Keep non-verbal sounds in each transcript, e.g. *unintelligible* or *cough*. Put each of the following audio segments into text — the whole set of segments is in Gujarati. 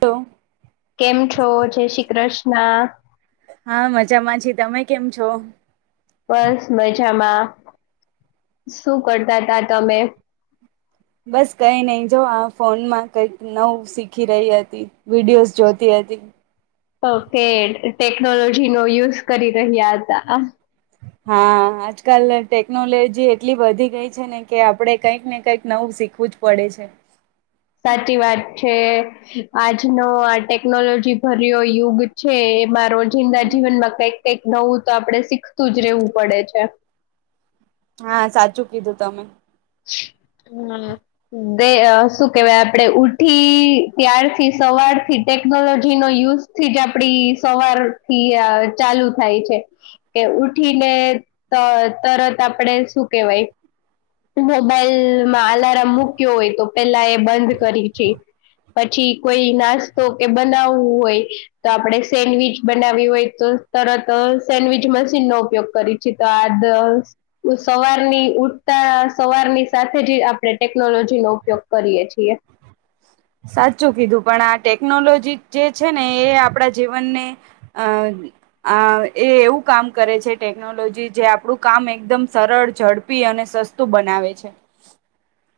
તો કેમ છો જય શ્રી કૃષ્ણ હા મજામાં છે તમે કેમ છો? બસ મજામાં શું કરતા તા તમે બસ કઈ નહી જો આ ફોનમાં કઈક નવું શીખી રહી હતી વિડીયોઝ જોતી હતી પ *unintelligible* ઓકે ટેકનોલોજી નો યુઝ કરી રહ્યા હતા હા આજકાલ ટેકનોલોજી એટલી વધી ગઈ છે ને કે આપડે કઈક ને કંઈક નવું શીખ શીખવું જ પડે છે. સાચી વાત છે. આજનો આ ટેકનોલોજી ભર્યો યુગ છે એમાં રોજિંદા જીવનમાં કઈક કઈક નવું તો આપડે શીખતું જ રેવું પડે છે હા સાચું કીધું તમે- હમ દે શું કેવાય આપડે ઉઠી ત્યારથી સવાર થી ટેકનોલોજી નો યુઝ થી જ આપડી સવારથી અચાલુ થાય છે કે ઉઠીને તર તરત આપડે શું કેવાય મોબાઈલમાં અલાર્મ મૂક્યો હોય તો પેલા એ બંધ કરી છે... પછી કોઈ નાસ્તો કે બનાવવું હોય તો આપડે સેન્ડવીચ બનાવીવી હોય તો તરત સેન્ડવીચ મશીન નો ઉપયોગ કરી છે તો આ સવારની સવારની સાથે જ આપણે ટેકનોલોજી નો ઉપયોગ કરીએ છીએ હ સાચું કીધું પણ આ ટેકનોલોજી જે છે ને એ આપણા જીવનને અ અ એ એવું કામ કરે છે ટેકનોલોજી જે આપણું કામ એકદમ સરળ ઝડપી અને સસ્તું બનાવે છે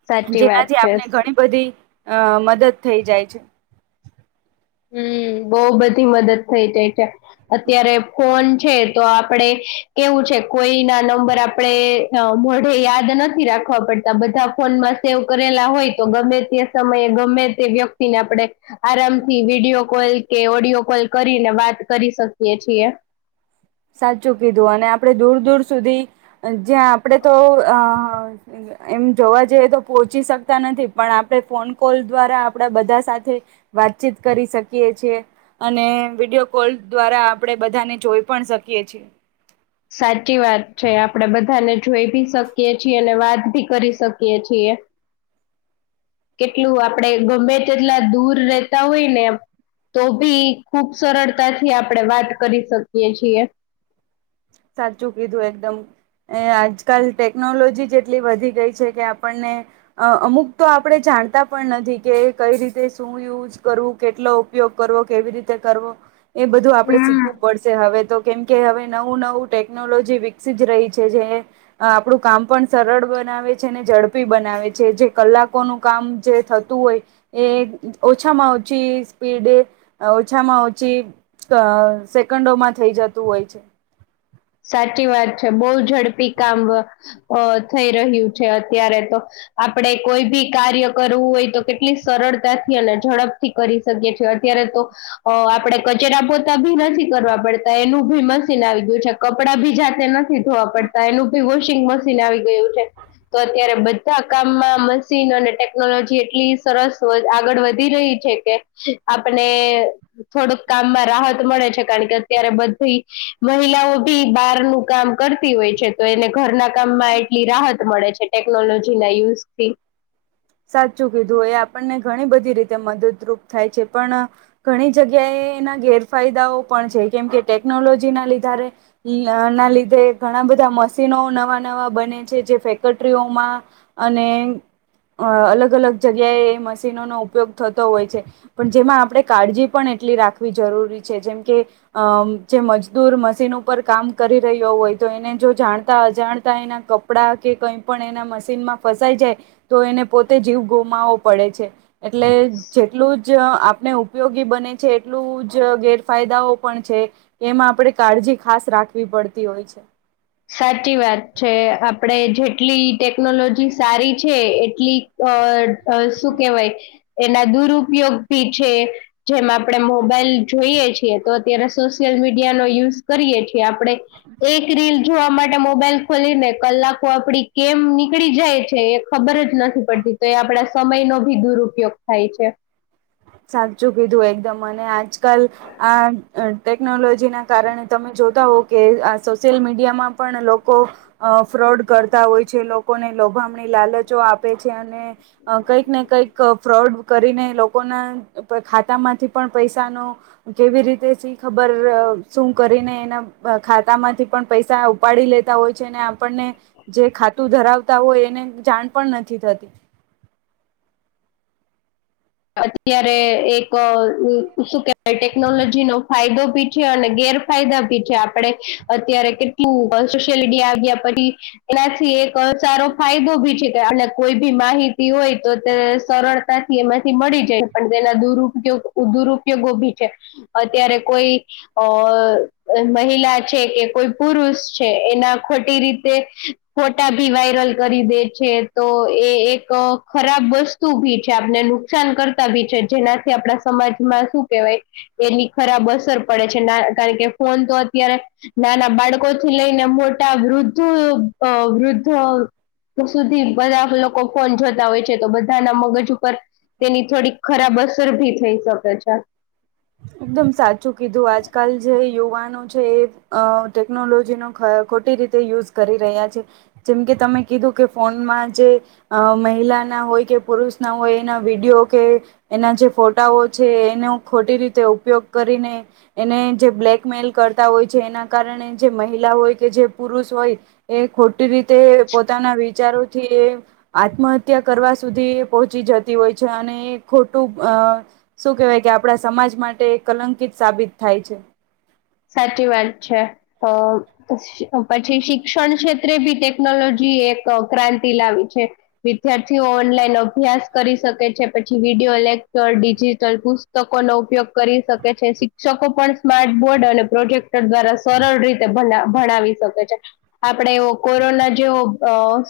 સાચી વાત જેનાથી છે આપણે ઘણી બધી અ મદદ થઈ જાય છે. હમ. બહ બધી મદદ થઈ જાય છે અત્યારે ફોન છે તો આપડે કેવું છે. કોઈ ના નંબર આપણે મોઢે યાદ નથી રાખવા પડતા બધા ફોન માં સેવ કરેલા હોય તો ગમે તે સમયે ગમે તે વ્યક્તિને આપણે આરામ થી વિડીયો કોલ કે ઓડિયો કોલ કરીને વાત કરી શકીએ છીએ સાચું કીધું અને આપડે દૂર દૂર સુધી જ્યાં આપડે તો અ એમ જોવા જઈએ તો પહોચી શક નથી પણ આપણે ફોન કોલ દ્વારા આપડા બધા સાથે વાતચીત કરી શકીએ છીએ અને વિડીયો કોલ દ્વારા આપણેે બધાને જોઈ પણ શકીએ છીએ સાચી વાત છે આપડે બધાને જોઈ ભી શકીયએ છીએ અને વાત ભી કરી શકીએ છીએ *inaudible* કેટલું આપડે ગમે તેટલા દૂર રહેતા હોય ને તો ભી ખુબ સરળતા થી આપણે વાત કરી શકીએ છીએ સાચું કીધું એકદમ એ આજકાલ ટેકનોલોજી જ એટલી વધી ગઈ છે કે આપણને અમુક તો આપણેે જા જાણતા પણ નથી કે કઈ રીતે શું યુઝ કરવું કેટલો ઉપયોગ કરવો કેવી રીતે કરવો એ બધું આપડે હમ શીખવું પડશે હવે તો કેમકે હવે નવું નવું ટેકનોલોજી વિકસી જ રહી છે જે આપણું કામ પણ સરળ બનાવે છે ને ઝડપી બના બનાવે છે જે કલાકોનું કામ જે થતું હોય એ ઓછામાં ઓછી સ્પીડ તે ઓછામાં ઓછી સેકન્ડોમાં થઈ જતું હોય છે સાચી વાત છે બહુ ઝડપી કામ અ થઈ રહ્યું છે અત્યારે તો આપણેે કોઈ ભી કાર્ય કરવું હોય તો કેટલી સરળતાથી અને ઝડપથી કરી શકીએ છીએ અત્યારે તો આપડે કચેરા પોતા ભી નથી કરવા પડતા એનું ભી મશીન આવી ગયું છે કપડા ભી જાતે નથી ધોવા પડતા એનું બી વોશિંગ મશીન આવી ગયું છે. તો અત્યારે બધા કામમાં મશીન અને ટેકનોલોજી એટલી સરસ વ આગળ વધી રહી છે કે આપને થોડુંક કામમાં રાહત મળે છે કારણ કે અત્યારે બધી મહિલાઓ બી બહારનું કામ કરતી હોય છે તો એને ઘરના કામમાં એટલી રાહત મળે છે ટેકનોલોજીના યુઝથી સાચું કીધું એ આપણને ઘણી બધી રીતે મદદરૂપ થાય છે પણ ઘણી જગ્યાએ એના ગેરફાયદાઓ પણ છે. કેમ કે ટેકનોલોજી ના લીધ ના લીધે ઘણા બધા મશીનો નવા નવા બ બને છે જે ફેકટરીઓમાં અને અ અલગ અલગ જગ્યાએ એ મશીનોનો ઉપયોગ થતો હોય છે પણ જેમાં આપણે કાળજી પણ એટલી રાખવી જરૂરી છે જેમ કે અ જે મજદૂર મશીન ઉપર કામ કરી રહ્યો હોય તો એને જો જાણતા અજાણતા એના કપડા કે કઈ પણ એના મશીનમાં ફસાઈ જાય તો એને પોતે જીવ ગુમાવો પડે છે એટલે જેટલું જ આપણે ઉપયોગી બને ને જેટલું જ ગેરફાયદાઓ પણ છે એમાં આપણે કાળજી ખાસ રાખવી પડતી હોય છે. સાચી વાત છે આપડે જેટલી ટેકનોલોજી સારી છે એટલી અ શું કેહેવાય એના દુરુપયોગ ભી છે. જેમ આપણે મોબાઈલ જોઈએ છીએ તો અત્યારે સોશિયલ મીડિયા નો યુઝ કરીએ છીએ કે આપણે એક રીલ જોવા માટે મોબાઈલ ખોલીને કલાકો આપડી કેમ નીકળી જાય છે એ ખબર જ નથી પડતી તો એ આપડા સમય ન ભી દુરુપયોગ થાય છે. સાચું કીધું એકદમ અને આજકાલ આ ટેકનોલોજી ના કારણે તમે જો જોતા હો કે સોશિયલ મીડિયામાં પણ લોકો ફ્રોડ કરતા હોય છે લોકોને લોભામણી લાલચો આપે છે અને કંઈક ને કઈક ફ્રોડ કરીનેએ લો લોકો ના ખાતા માંથી પણ પૈસા ન કેવી રીતે સી ખબર શું કરે એને એના ખાતામાંથી પૈસા ઉપાડી લેતા હોય છે આપણને જે ખાતું ધરા આવતા હોય એને જાણ પણ નથી થતી અત્યારે એક અ શું કેવાય ટેકનોલોજી નો ફાયદો બી છે અને ગે રફાયદા ભી છે આપણે અત્યારે કેટલું સોશિયલ મીડિયા આવ્યા પછી એનાથી કે સારો ફાયદો ભી છે કે અને કોઈ ભી માહિતી હોય તો તે સરળતાથી એમાંથી થી મળી જાય પણ તેના દુર દુરુપયોગ ભી છે અત્યારે કોઈ અ મહિલા છે કે કોઈ પુરુષ છે એના ખોટી રીતે ફોટા ભી વાયરલ કરી દે છે તો એ એક ખરાબ વસ્તુ ભી જે આપને નુ કરતા બી છે જેનાથી આપણા સમાજમાં શું કેવાય એની ખરાબ અસર પડે છે ના કા કે ફોન તો અત્યારે નાના બાળકો થી લઈને મોટા વૃદ્ધ વૃદ્ધ દ્ધ સુધી બધા લોકો ફોન જોતા હોય છે તો બધાના મગજ ઉપર તેની થોડીક ખરાબ અસર ભી થઈ શકે છે એકદમ સાચું કીધું આજકાલ જે યુવાન છે ટેકનોલોજી નો ખોટી રીતે યુઝ કરી રહ્યા છે જેમ કે તમે કીધું કે ફોનમાં જે મહિલા ના હોય કે પુરુષ ના હોય એના વિડીયો કે એના જે ફોટાઓ છે એને ખોટી રીતે ઉપયોગ કરીને એને જે બ્લેકમેલ કરતા હોય છે એના કારણે જે મહિલા હોય કે જે પુરુષ હોય એ ખોટી રીતે પોતાના વિચારોથી આત્મહત્યા કરી સુધી પહોંચી જતી હોય છે અને એ ખોટું શું કેહેવાય કે આપણા સમાજ માટે એક કલંકિત સાબિત થાય છે સાચી વાત છે અ પછી શિક્ષણ ક્ષેત્રે બી ટેકનોલોજી એક ક્રાંતિ લાવી છે વિદ્યાર્થીઓ ઓનલાઈન અભ્યાસ કરી શકે છે પછી વિડીયો કલેકચર ડિજિટલ પુસ્તકો નો ઉપયોગ કરી શકે છે્ શિક્ષકો પણ સ્માર્ટ બોર્ડ અને પ્રોજેક્ટર દ્વારા સરળ રીતે ભણાવી શકે છે આપડે એવ કોરોના જેવો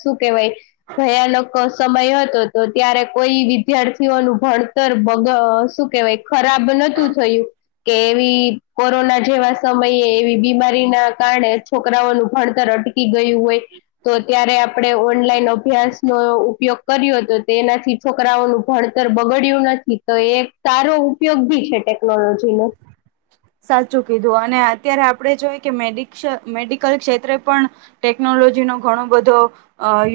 શું કેહેવાય ભયાનક સમય હતો તો ત્યારે કોઈ વિદ્યાર્થીઓનું ભણતરગ શું કેવાય ખરાબ નતું થયું કે એવી કોરોના જેવા સમયે એવી બીમારી ના કારણે છોકરાઓનું ભણતર અટકી ગયું હોય તો ત્યારે આપણે ઓનલાઈન અભ્યાસ નો ઉપયોગ કર્યો તો તેના છોકરાઓ નું ભણતર બગડ્યું નથી તો એ સારો ઉપયોગ ભી છે ટેકનોલોજી નો સાચું કીધું અને અત્યારે આપણે જોએ કે મેડિકલ ક્ષેત્રે પણ ટેકનોલોજી ટેનોલોજીનો ઘણો બધો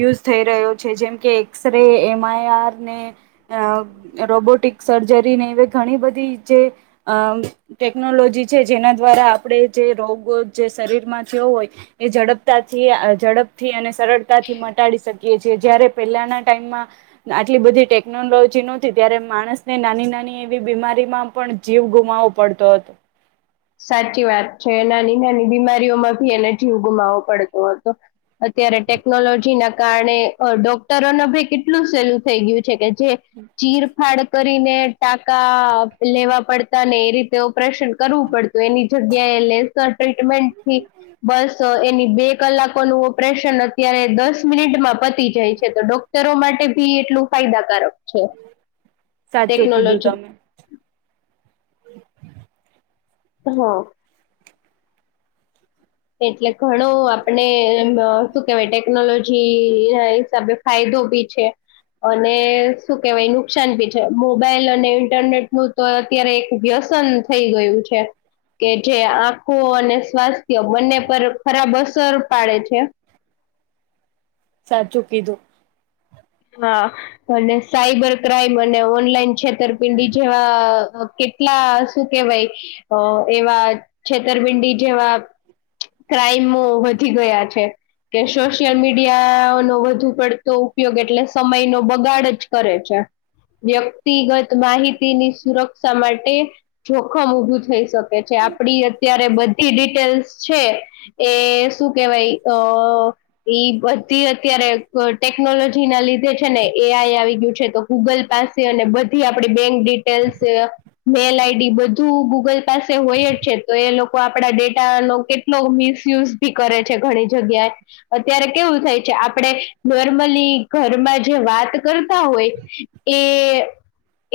યુઝ થઈ રહ્યો છે જેમ કે એક્સ ર એમઆઈઆર ને અ રોબોટિક સર્જરી ને એ ઘણી બધી જે અ ટેકનોલોજી છે જેના દ્વારા આપણે જે રોગો જે શરીરમાં થયો હોય એ ઝડપથી ઝડપથી અને સરળતાથી મટાડી શકીએ છીએ જારે પેલાના ટાઈમ આટલી બધી ટેકનોલોજી નતી ત્યારે માણસને નાની નાની એવી બીમારીમાં પણ જીવ ગુમાવવો પડતો હતો સાચી વાત છે નાની નાની બીમારીઓમાં ભી એને જીવ ગુમાવો પડતો હતો અત્યારે ટેકનોલોજી ના કારણે ડોક્ટરો ન ભાઈ કેટલું સહેલું થઈ ગયું છે કે ચીર ફાડ કરીને ટાકા લેવા પડતા ને એ રીતે ઓપરેશન કરવું પડત તો એની જગ્યાએ લેસર ટ્રીટમેન્ટ થી બસ એની બે કલાકોનું ઓપરેશન અત્યારે દસ મિનિટમાં પતી જાય છે તો ડોક્ટરો માટે ભી એટલું ફાયદાકારક છે સાચું કીધું ટેકનોલોજી તમે હા એટલે ઘણો આપણે શું કેહેવાય ટેકનોલોજી ના હિસાબે ફાયદો ડોબી છે અને શું કેહેવાય નુકસાન ભી છે મોબાઈલ અને ઇન્ટરનેટ નું તો અત્યારે એક વ્યસ્ત પસંદ થઈ ગયું છે કે જે આંખો અને સ્વાસ્થ બંને પર ખરાબ અસર પાડે છે સાચું કીધું હા અને સાયબર ક્રાઈમ અને ઓનલાઈન છેતરપિંડી જેવા કેટલા શું કેહેવાય એવા છેતરપિંડી જેવા ક્રાઈમ વધી ગયા છે કે સોશિયલ મીડિયા નો વધુ પડતો ઉપયોગ એ એટલે સમય નો બગાડ જ કરે છે વ્યક્તિગત માહિતીની સુરક્ષા માટે જોખમ ઉભું થઈ શકે છે આપડી અત્યારે બધી ડિટેલ્સ છે એ શું કેહેવાય અ એ બધી અત્યારે ટેકનોલોજી ના લીધે છે ને એ આઈ આવી ગયું છે તો ગૂગલ પાસે અને બધી આપણી બેંક ડિટેલ્સ મેલ આઈડી બધું ગૂગલ પાસે હોય જ છે તો એ લોકો આપડા ડેટા નો કેટલો મિસયુઝ બી કરે છે ઘણી જગ્યાએ અત્યારે કેવું થાય છે આપણેે નોર્મલી ઘરમાં જે વાત કરતા હોય એ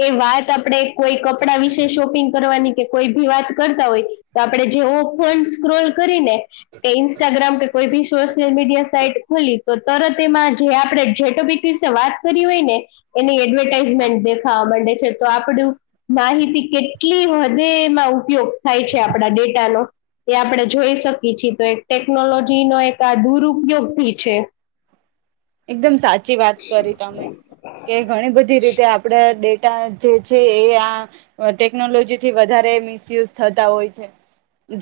એ વાત આપણેે કોઈ કપડા વિશે શોપિંગ કરવાની કે કોઈ ભી વાત કરતા હોય તો આપડણે જેવો ફોન સ્ક્રોલ કરીને કે ઇન્સ્ટાગ્રામ કે કોઈ બી સોશિયલ મીડિયા સાઈટ ખોલી તો તરત એમાં જે આપડે જેટપીસે વાત કરી હોય ને એની એડવર્ટાઈઝમેન્ટ દેખાવા માંડે છે તો આપડું માહિતી કેટલી વધે એમાં ઉપયોગ થાય છે આપણા ડેટાનો એ આપણે જોઈ શકીએ છીએ તો એક ટેકનોલોજી નો એક આ દુરુપયોગથી છે એકદમ સાચી વાત કરી તમે કે ઘણી બધી રીતે આપડે જે છે એ આ ટેકનોલોજી થી વધારે મિસયુઝ થતા હોય છે-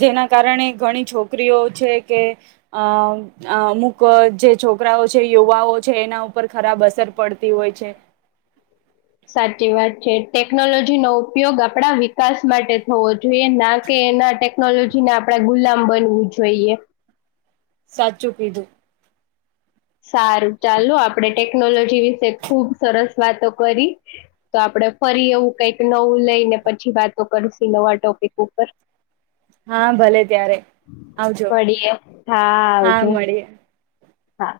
જેના કારણે ઘણી છોકરીઓ છે કે અ અ અમુક જે છોકરાઓ છે યુવાઓ છે એના ઉપર ખરાબ અસર પડતી હોય છે સાચી વાત છે ટેકનોલોજી નો ઉપયોગ આપણા વિકાસ માટે થવો જોઈએ ના કે ના ટેકનોલોજીને આપણેે ગુલામ બનવું જોઈએ. સાચું કીધું. સારું ચાલો આપડે ટેકનોલોજી વિશે ખુબ સરસ વાતો કરી તો આપડ ફરી એવું કઈક નવું લઈને પછી વાતો કરશુ નવા ટોપિક ઉપર- હા ભલે ત્યારે- આવજો મળીએ હા હા આવજો મળી હા.